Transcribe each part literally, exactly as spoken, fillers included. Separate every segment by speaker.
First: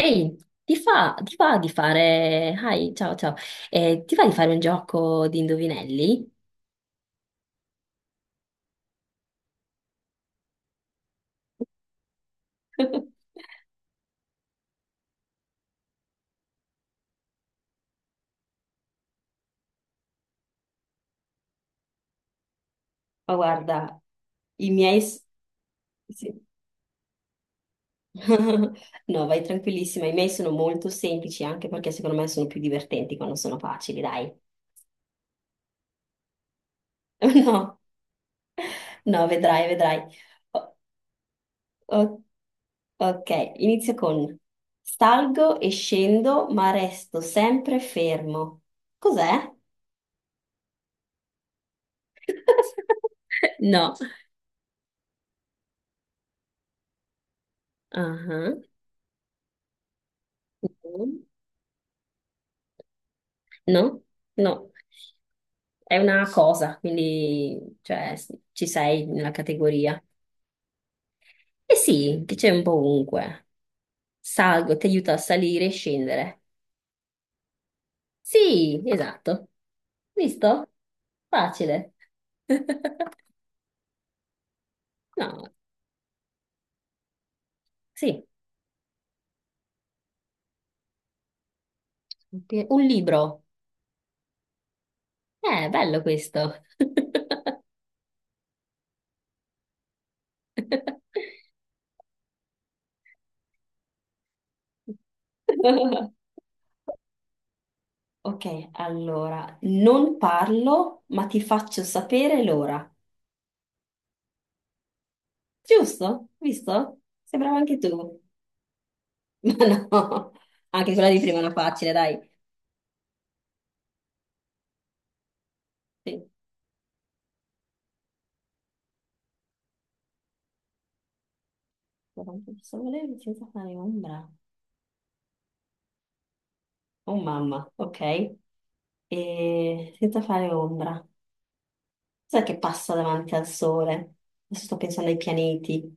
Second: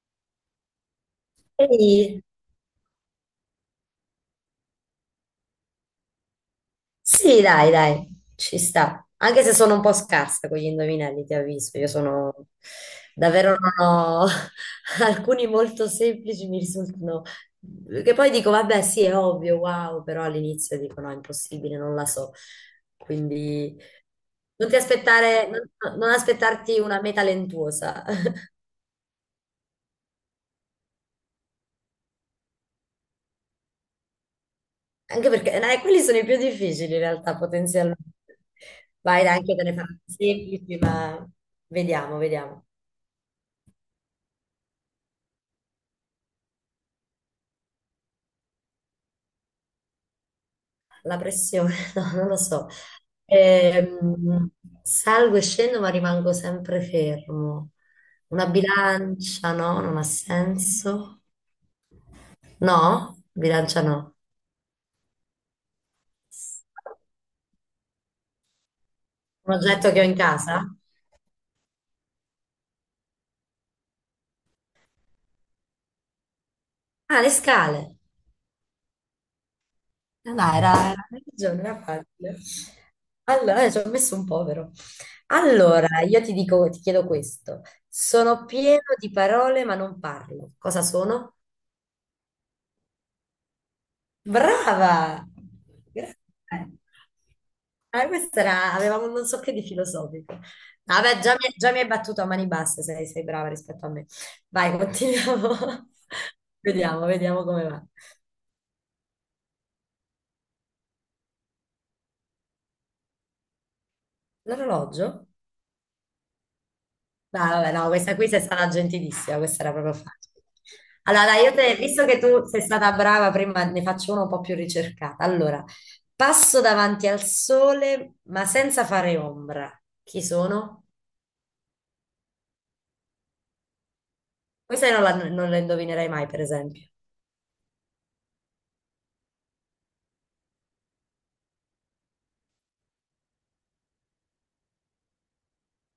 Speaker 1: Ehi, ti fa, ti va di
Speaker 2: Ehi,
Speaker 1: fare... Hi, ciao, ciao. Eh, ti va di fare un gioco di indovinelli?
Speaker 2: sì, dai, dai, ci sta. Anche se sono un po' scarsa con gli indovinelli, ti avviso. Io sono davvero non ho alcuni molto semplici, mi risultano. Che poi dico, vabbè, sì, è ovvio, wow, però all'inizio dico, no, è impossibile, non la so.
Speaker 1: Ma
Speaker 2: Quindi
Speaker 1: guarda,
Speaker 2: non
Speaker 1: i
Speaker 2: ti
Speaker 1: miei... s-
Speaker 2: aspettare, non, non
Speaker 1: sì.
Speaker 2: aspettarti una meta lentuosa.
Speaker 1: No, vai tranquillissima, i miei sono molto semplici anche perché secondo me sono più divertenti quando sono facili, dai.
Speaker 2: Anche perché eh, quelli sono i più difficili in realtà,
Speaker 1: No.
Speaker 2: potenzialmente. Vai,
Speaker 1: No,
Speaker 2: dai, anche te
Speaker 1: vedrai,
Speaker 2: ne faccio
Speaker 1: vedrai. O-
Speaker 2: semplici, ma vediamo,
Speaker 1: o-
Speaker 2: vediamo.
Speaker 1: ok, inizio con salgo e scendo, ma resto sempre fermo. Cos'è?
Speaker 2: La pressione, no, non lo so.
Speaker 1: No.
Speaker 2: Ehm, salgo e scendo, ma rimango sempre fermo.
Speaker 1: Ah,
Speaker 2: Una
Speaker 1: no,
Speaker 2: bilancia, no, non ha senso. No, bilancia no.
Speaker 1: no, no. È una cosa, quindi cioè, s- ci sei nella
Speaker 2: Un oggetto che
Speaker 1: categoria.
Speaker 2: ho in casa?
Speaker 1: Eh sì, che c'è un po' ovunque. Salgo, ti aiuta a salire e scendere.
Speaker 2: Ah, le scale.
Speaker 1: Sì, esatto.
Speaker 2: Eh, Dai,
Speaker 1: Visto?
Speaker 2: era, era, hai ragione, era
Speaker 1: Facile.
Speaker 2: facile. Allora, eh, ci ho messo un povero.
Speaker 1: No,
Speaker 2: Allora, io ti dico, ti chiedo questo.
Speaker 1: sì.
Speaker 2: Sono pieno di parole, ma non parlo. Cosa sono?
Speaker 1: Pe- un libro.
Speaker 2: Brava!
Speaker 1: Eh, bello questo.
Speaker 2: Grazie. Ah, questa era, avevamo un non so che di filosofico. No, vabbè, già mi, già mi hai battuto a mani basse, sei, sei brava rispetto a me. Vai, continuiamo. Vediamo, vediamo come va.
Speaker 1: Ok, allora, non parlo, ma ti faccio sapere l'ora.
Speaker 2: L'orologio?
Speaker 1: Giusto? Visto?
Speaker 2: No,
Speaker 1: Sembrava
Speaker 2: vabbè,
Speaker 1: anche
Speaker 2: no, questa
Speaker 1: tu.
Speaker 2: qui sei stata gentilissima, questa
Speaker 1: Ma
Speaker 2: era proprio facile.
Speaker 1: no, anche quella di
Speaker 2: Allora,
Speaker 1: prima
Speaker 2: dai,
Speaker 1: era
Speaker 2: io te,
Speaker 1: facile,
Speaker 2: visto
Speaker 1: dai.
Speaker 2: che tu sei stata brava prima, ne faccio una un po' più ricercata. Allora,
Speaker 1: Sì.
Speaker 2: passo davanti al sole, ma senza fare ombra. Chi sono?
Speaker 1: Sole senza fare ombra.
Speaker 2: Questa non la, non la indovinerai mai, per esempio.
Speaker 1: Oh mamma, ok. E senza fare ombra. Cos'è che passa davanti al sole? Adesso sto pensando ai pianeti.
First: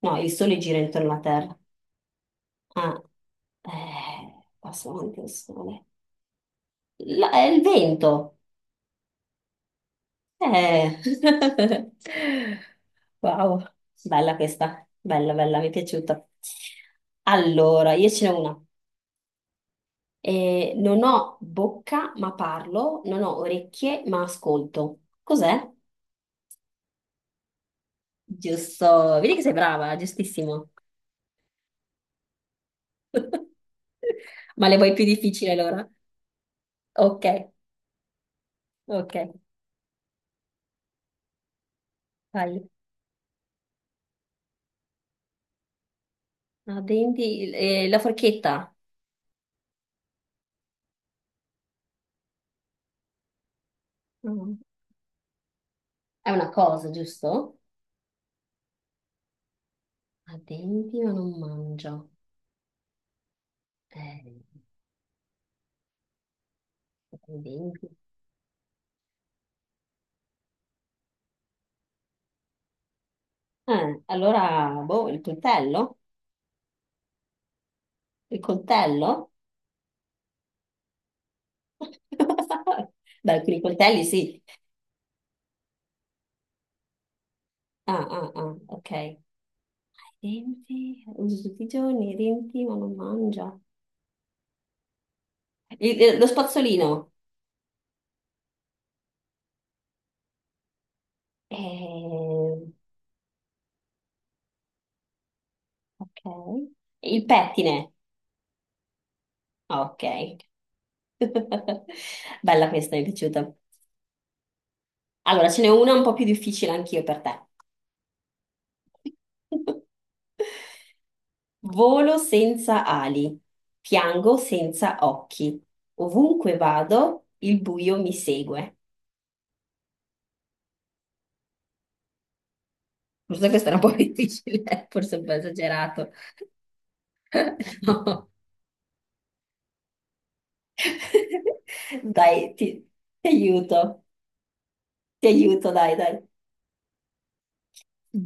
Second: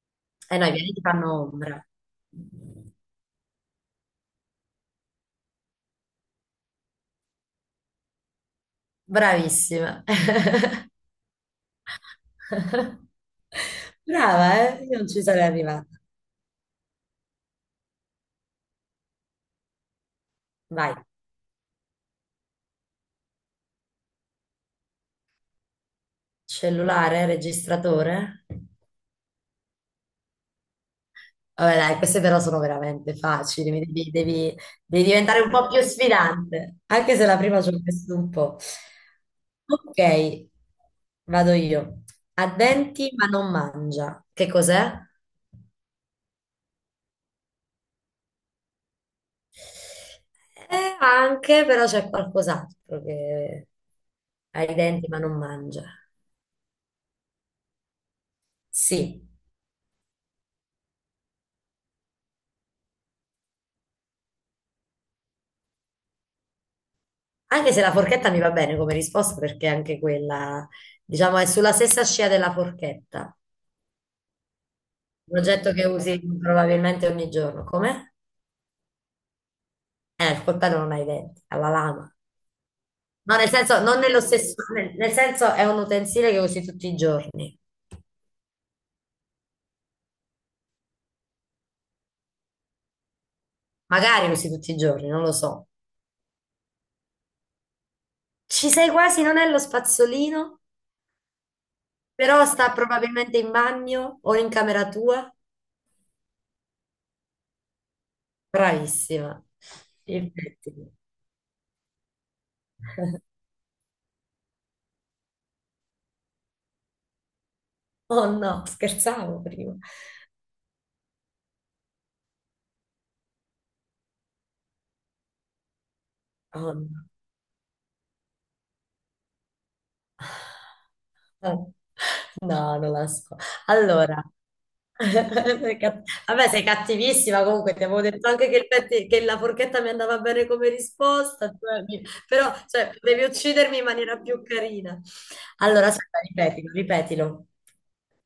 Speaker 1: No, il
Speaker 2: E
Speaker 1: sole
Speaker 2: noi
Speaker 1: gira
Speaker 2: vieni ti
Speaker 1: intorno alla
Speaker 2: fanno
Speaker 1: Terra.
Speaker 2: ombra.
Speaker 1: Ah, eh, passa davanti al sole. La- è il vento.
Speaker 2: Bravissima.
Speaker 1: Eh. Wow, bella
Speaker 2: Brava, eh?
Speaker 1: questa,
Speaker 2: Io non ci
Speaker 1: bella,
Speaker 2: sarei
Speaker 1: bella, mi è
Speaker 2: arrivata.
Speaker 1: piaciuta. Allora, io ce n'ho una. Eh,
Speaker 2: Vai.
Speaker 1: non ho bocca ma parlo, non ho orecchie ma ascolto. Cos'è?
Speaker 2: Cellulare, registratore.
Speaker 1: Giusto, vedi che sei brava, giustissimo.
Speaker 2: Vabbè, dai, queste però sono veramente facili. Mi Devi, devi-
Speaker 1: Ma le vuoi più
Speaker 2: devi diventare un
Speaker 1: difficili
Speaker 2: po' più
Speaker 1: allora?
Speaker 2: sfidante. Anche
Speaker 1: Ok,
Speaker 2: se la prima ci ho messo un po'.
Speaker 1: ok,
Speaker 2: Ok, vado io. Ha
Speaker 1: vai.
Speaker 2: denti ma non mangia. Che cos'è?
Speaker 1: Ah, denti, eh, la forchetta.
Speaker 2: Eh, anche, però c'è qualcos'altro che
Speaker 1: Mm.
Speaker 2: ha i denti ma non mangia.
Speaker 1: È una cosa, giusto?
Speaker 2: Sì,
Speaker 1: Ha denti ma non mangia. Eh, ha i
Speaker 2: anche se
Speaker 1: denti.
Speaker 2: la forchetta mi va bene come risposta perché anche quella, diciamo, è sulla stessa scia della forchetta.
Speaker 1: Eh, allora, boh, il
Speaker 2: Un oggetto che
Speaker 1: coltello?
Speaker 2: usi probabilmente ogni giorno. Come?
Speaker 1: Il coltello?
Speaker 2: Eh, il coltello non ha i denti, ha la lama.
Speaker 1: Beh,
Speaker 2: No, nel
Speaker 1: alcuni
Speaker 2: senso, non
Speaker 1: coltelli
Speaker 2: nello
Speaker 1: sì.
Speaker 2: stesso, nel, nel senso è un utensile che usi tutti i giorni.
Speaker 1: Ah, ah, ah, ok. Denti, uso tutti i giorni, i denti ma non mangia.
Speaker 2: Magari usi tutti i giorni, non lo so.
Speaker 1: Il- eh, lo spazzolino?
Speaker 2: Ci sei quasi, non è lo spazzolino? Però
Speaker 1: Eh,
Speaker 2: sta probabilmente in bagno o in camera tua.
Speaker 1: ok. Il pettine?
Speaker 2: Bravissima.
Speaker 1: Ok.
Speaker 2: Infatti.
Speaker 1: Bella questa, mi è piaciuta. Allora, ce n'è una un po' più difficile anch'io per te.
Speaker 2: Oh no, scherzavo prima.
Speaker 1: Volo senza ali, piango senza occhi. Ovunque
Speaker 2: Oh no.
Speaker 1: vado, il buio mi segue.
Speaker 2: Oh. No, non la so.
Speaker 1: Forse questa era un po'
Speaker 2: Allora,
Speaker 1: difficile, forse un po'
Speaker 2: sei cat-
Speaker 1: esagerato.
Speaker 2: vabbè, sei cattivissima comunque, ti avevo detto
Speaker 1: No.
Speaker 2: anche che, il petti- che la forchetta mi andava bene come risposta, cioè, mi- però
Speaker 1: Dai, ti,
Speaker 2: cioè, potevi
Speaker 1: ti
Speaker 2: uccidermi in
Speaker 1: aiuto,
Speaker 2: maniera più carina.
Speaker 1: ti aiuto,
Speaker 2: Allora,
Speaker 1: dai, dai.
Speaker 2: aspetta, ripetilo, ripetilo.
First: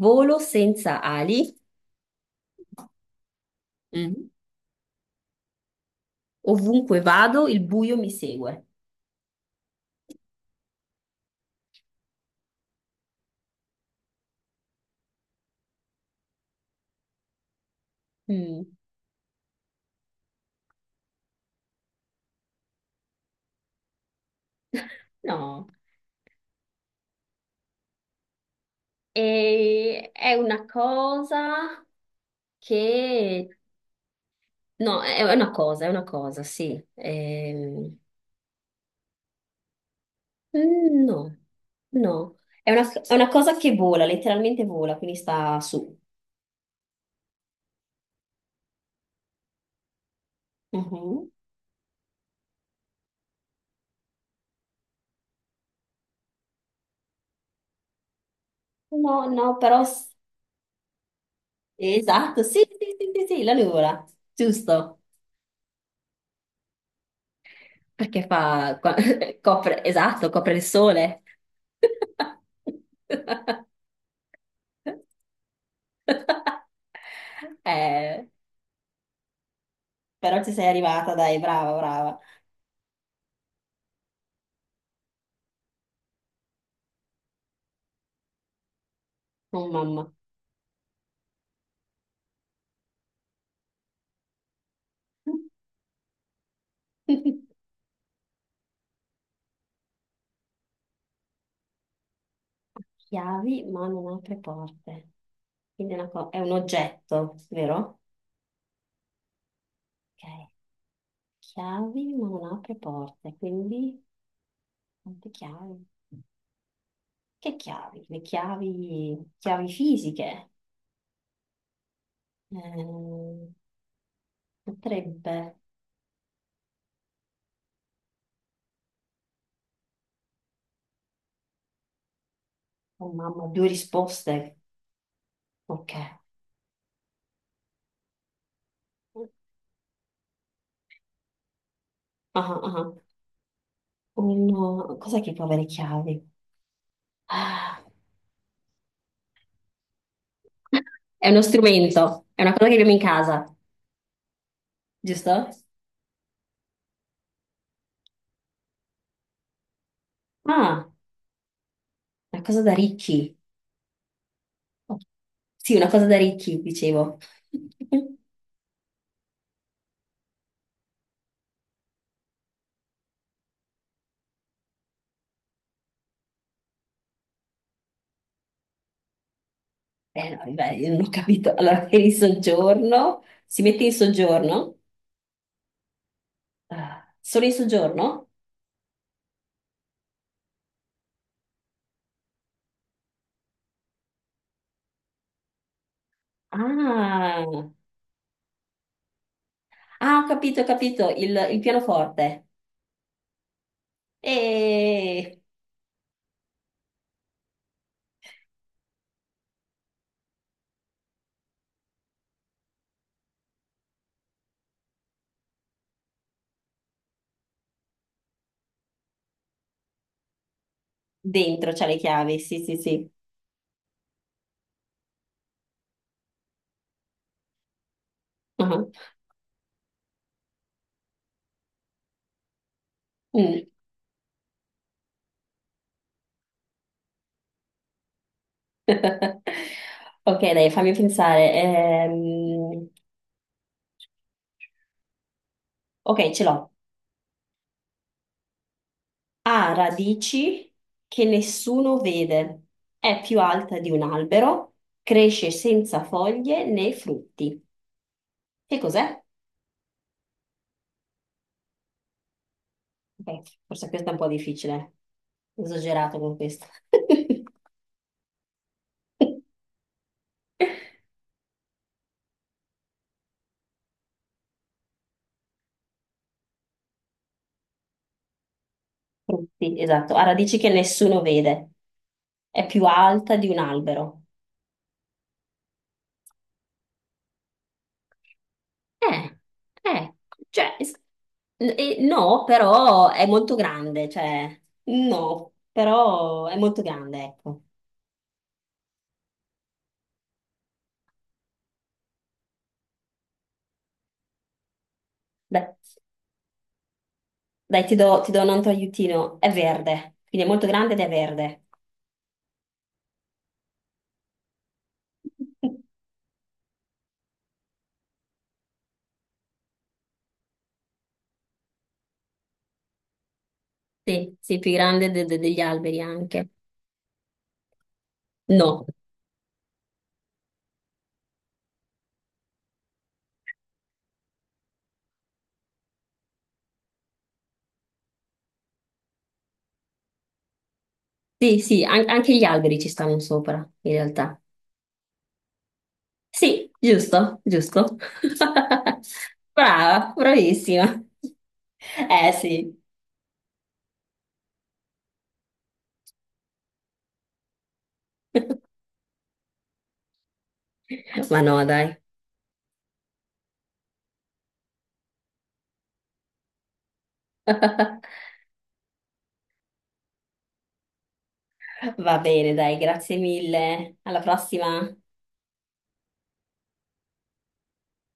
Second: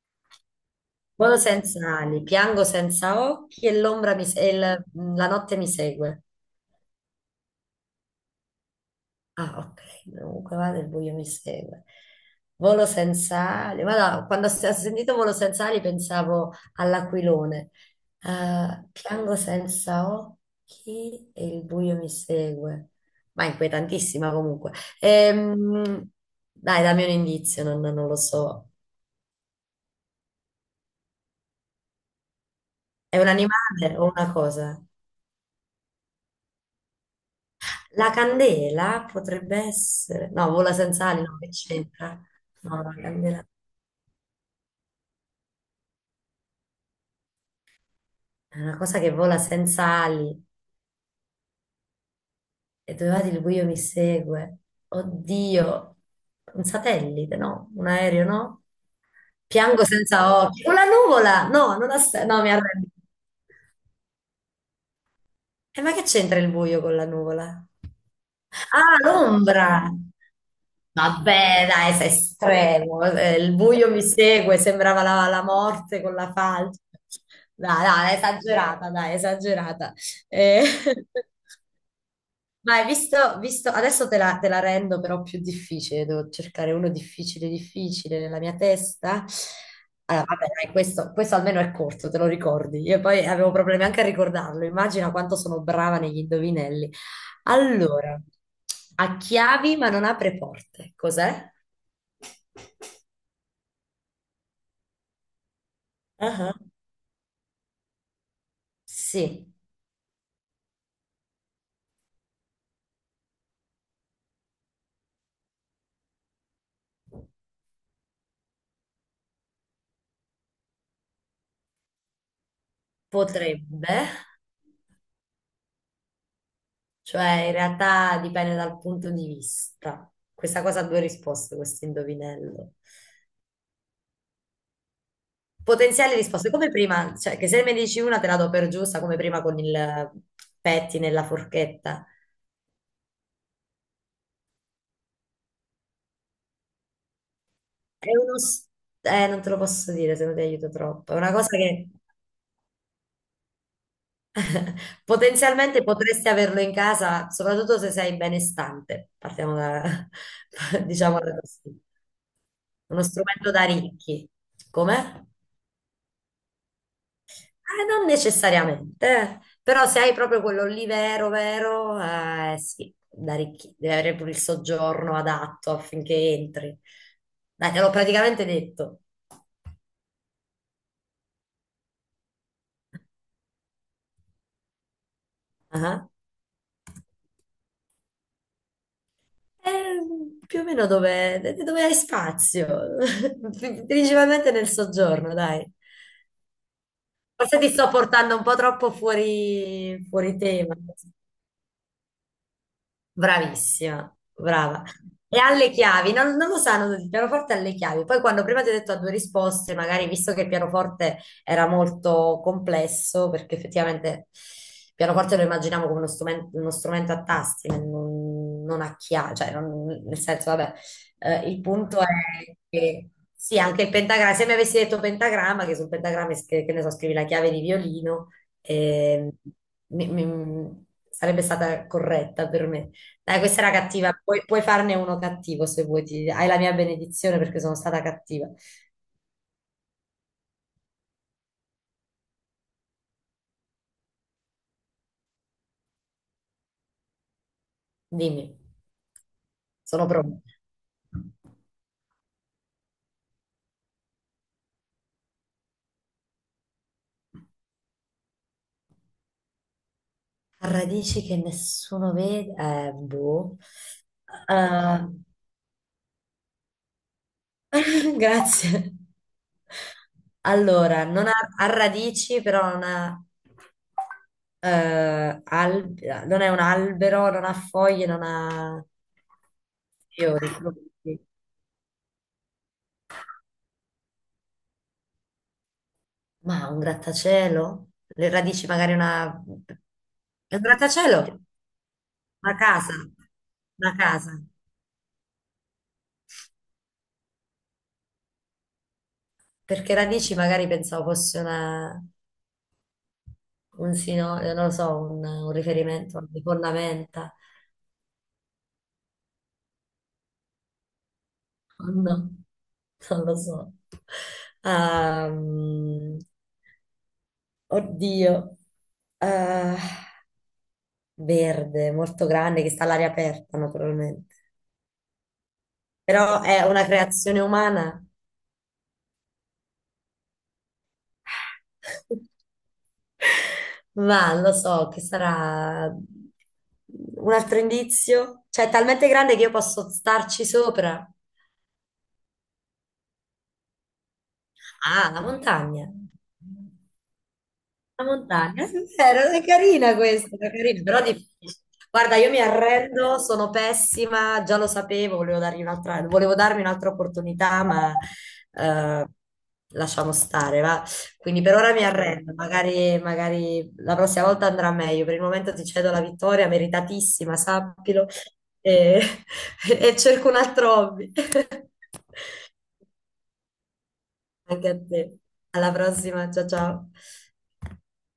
Speaker 1: Volo senza
Speaker 2: Volo
Speaker 1: ali,
Speaker 2: senza ali, piango senza occhi e l'ombra mi
Speaker 1: mm,
Speaker 2: se- e il- mm, la notte mi segue.
Speaker 1: ovunque vado, il buio mi segue.
Speaker 2: Ah, ok, comunque vado, il buio mi segue. Volo senza ali. Guarda, quando ho s- ho sentito volo senza ali pensavo all'aquilone.
Speaker 1: Mm,
Speaker 2: Ah, piango senza occhi e il buio mi segue. Ma è inquietantissima comunque.
Speaker 1: no,
Speaker 2: Ehm, dai, dammi un indizio, non, non lo so.
Speaker 1: e è una cosa
Speaker 2: È un
Speaker 1: che
Speaker 2: animale o una cosa?
Speaker 1: no, è è una cosa, è una cosa, sì. Ehm,
Speaker 2: La candela potrebbe essere... No, vola
Speaker 1: mm,
Speaker 2: senza ali, no,
Speaker 1: no,
Speaker 2: che c'entra?
Speaker 1: no. È
Speaker 2: No,
Speaker 1: una,
Speaker 2: la
Speaker 1: è una
Speaker 2: candela
Speaker 1: cosa che vola, letteralmente vola, quindi sta su.
Speaker 2: è una cosa che vola senza ali
Speaker 1: Mhm.
Speaker 2: e dove vado il buio mi segue. Oddio, un satellite, no? Un aereo, no?
Speaker 1: No, no, però...
Speaker 2: Piango
Speaker 1: s-
Speaker 2: senza occhi. Con la nuvola! No, non ha sen- No,
Speaker 1: esatto,
Speaker 2: mi
Speaker 1: sì,
Speaker 2: arrendo.
Speaker 1: sì, sì, sì, sì, la nuvola, giusto.
Speaker 2: E ma che c'entra il buio con la nuvola?
Speaker 1: Perché fa... co-
Speaker 2: Ah,
Speaker 1: copre,
Speaker 2: l'ombra!
Speaker 1: esatto, copre il sole.
Speaker 2: Vabbè, dai, sei estremo. eh, Il buio mi segue, sembrava la, la morte con la falce. Dai, dai,
Speaker 1: Eh,
Speaker 2: esagerata, dai, esagerata.
Speaker 1: però ci
Speaker 2: Eh,
Speaker 1: sei arrivata, dai, brava, brava.
Speaker 2: ma hai visto, visto, adesso te la, te la rendo però più difficile, devo cercare uno difficile, difficile nella mia testa.
Speaker 1: Oh, mamma.
Speaker 2: Allora, vabbè, dai, questo, questo almeno è corto, te lo ricordi. Io poi avevo problemi anche a ricordarlo, immagina quanto sono brava negli indovinelli. Allora, ha chiavi ma non apre porte, cos'è?
Speaker 1: Chiavi, ma non apre porte. Quindi è, una co- è un
Speaker 2: Ah,
Speaker 1: oggetto, vero?
Speaker 2: sì,
Speaker 1: Ok. Chiavi ma non apre porte, quindi quante chiavi? Che chiavi? Le chiavi, chiavi fisiche. Ehm,
Speaker 2: potrebbe,
Speaker 1: potrebbe.
Speaker 2: cioè in realtà dipende dal punto di vista. Questa cosa ha due risposte, questo indovinello.
Speaker 1: Oh mamma, due risposte. Ok.
Speaker 2: Potenziali risposte, come prima, cioè che se me ne dici una te la do per giusta, come prima con il petti nella forchetta.
Speaker 1: Ah, ah. Uno... Cos'è che può avere chiavi? Ah.
Speaker 2: È uno... s- Eh, non te lo posso dire se non ti aiuto troppo. È
Speaker 1: È
Speaker 2: una
Speaker 1: uno
Speaker 2: cosa che
Speaker 1: strumento, è una cosa che abbiamo in casa, giusto?
Speaker 2: potenzialmente potresti averlo in casa, soprattutto se sei benestante. Partiamo da,
Speaker 1: Ah,
Speaker 2: diciamo da questo.
Speaker 1: una cosa da
Speaker 2: Uno
Speaker 1: ricchi.
Speaker 2: strumento da ricchi. Come?
Speaker 1: Sì, una cosa da ricchi, dicevo.
Speaker 2: Eh, non necessariamente, eh. Però se hai proprio quello lì vero, vero, eh, sì, da ricchi, devi avere pure il soggiorno adatto affinché entri. Dai, te l'ho praticamente detto.
Speaker 1: Eh, no, beh, io non ho capito. Allora, eri in soggiorno? Si mette in soggiorno?
Speaker 2: Ah,
Speaker 1: Ah, solo in soggiorno?
Speaker 2: eh, più o meno dove, dove hai spazio, principalmente nel soggiorno, dai. Forse ti
Speaker 1: Ah,
Speaker 2: sto portando un po' troppo fuori,
Speaker 1: ah, ho
Speaker 2: fuori
Speaker 1: capito, ho
Speaker 2: tema.
Speaker 1: capito. Il, il pianoforte.
Speaker 2: Bravissima, brava. E
Speaker 1: E
Speaker 2: alle chiavi, non, non lo sanno tutti, il pianoforte alle chiavi. Poi quando prima ti ho detto a due risposte, magari visto che il pianoforte era molto complesso, perché effettivamente il pianoforte lo immaginiamo come uno strumen- uno strumento, a tasti, non, non a chiavi, cioè non- nel senso, vabbè, eh, il
Speaker 1: dentro c'ha le
Speaker 2: punto è
Speaker 1: chiavi. Sì, sì, sì.
Speaker 2: che sì, anche il pentagramma, se mi avessi detto pentagramma, che sul pentagramma, es- che, che ne so, scrivi la chiave di violino,
Speaker 1: Ah,
Speaker 2: ehm, mi- mi- sarebbe stata corretta per me. Dai, questa
Speaker 1: mm.
Speaker 2: era cattiva, puoi, puoi farne uno cattivo se vuoi, ti- hai la mia benedizione perché sono stata cattiva.
Speaker 1: Ok, dai, fammi pensare. Ehm, ok, ce l'ho.
Speaker 2: Dimmi,
Speaker 1: Ha
Speaker 2: sono pronta.
Speaker 1: radici che nessuno vede. È più alta di un albero. Cresce senza foglie né frutti. Che cos'è?
Speaker 2: Radici che nessuno vede, eh,
Speaker 1: Ok,
Speaker 2: boh.
Speaker 1: forse questa è un po' difficile.
Speaker 2: Eh,
Speaker 1: Esagerato con questa.
Speaker 2: grazie. Allora, non ha, ha radici, però non ha, eh, al- non è un albero, non ha foglie, non ha
Speaker 1: Frutti, esatto. Ha
Speaker 2: fiori.
Speaker 1: radici che nessuno vede. È più alta di un albero.
Speaker 2: Ma un grattacielo? Le radici magari
Speaker 1: Eh,
Speaker 2: una...
Speaker 1: eh,
Speaker 2: È un
Speaker 1: cioè, s-
Speaker 2: grattacielo?
Speaker 1: n- eh, no,
Speaker 2: Una casa?
Speaker 1: però è molto
Speaker 2: Una
Speaker 1: grande,
Speaker 2: casa?
Speaker 1: cioè, no, però è molto grande, ecco.
Speaker 2: Perché radici magari pensavo fosse una... un sino... eh, non lo so, un, un
Speaker 1: Dai,
Speaker 2: riferimento a alle fondamenta.
Speaker 1: dai, ti do, ti do un altro aiutino. È verde, quindi è molto grande ed è verde.
Speaker 2: No, non lo so. Ehm, oddio. Eh, verde, molto grande, che sta all'aria aperta naturalmente.
Speaker 1: Sì, sì, più grande de- de- degli alberi
Speaker 2: Però
Speaker 1: anche.
Speaker 2: è una creazione umana.
Speaker 1: No.
Speaker 2: Ma lo so che sarà un altro indizio. Cioè, è talmente grande che io posso starci sopra.
Speaker 1: Sì, sì, an- anche gli alberi ci stanno sopra, in realtà.
Speaker 2: Ah, la montagna.
Speaker 1: Sì, giusto, giusto.
Speaker 2: La montagna, è vero, è carina
Speaker 1: Brava,
Speaker 2: questa, è carina, però
Speaker 1: bravissima.
Speaker 2: difficile. Guarda, io
Speaker 1: Eh
Speaker 2: mi
Speaker 1: sì,
Speaker 2: arrendo, sono pessima, già lo sapevo, volevo dargli un'altra, volevo darmi un'altra opportunità, ma eh, lasciamo stare, va. Quindi
Speaker 1: ma
Speaker 2: per
Speaker 1: no,
Speaker 2: ora mi
Speaker 1: dai.
Speaker 2: arrendo, magari, magari la prossima volta andrà meglio. Per il momento ti cedo la vittoria, meritatissima, sappilo, e, e cerco un altro hobby.
Speaker 1: Va bene, dai, grazie mille. Alla
Speaker 2: Anche a
Speaker 1: prossima.
Speaker 2: te. Alla prossima, ciao ciao.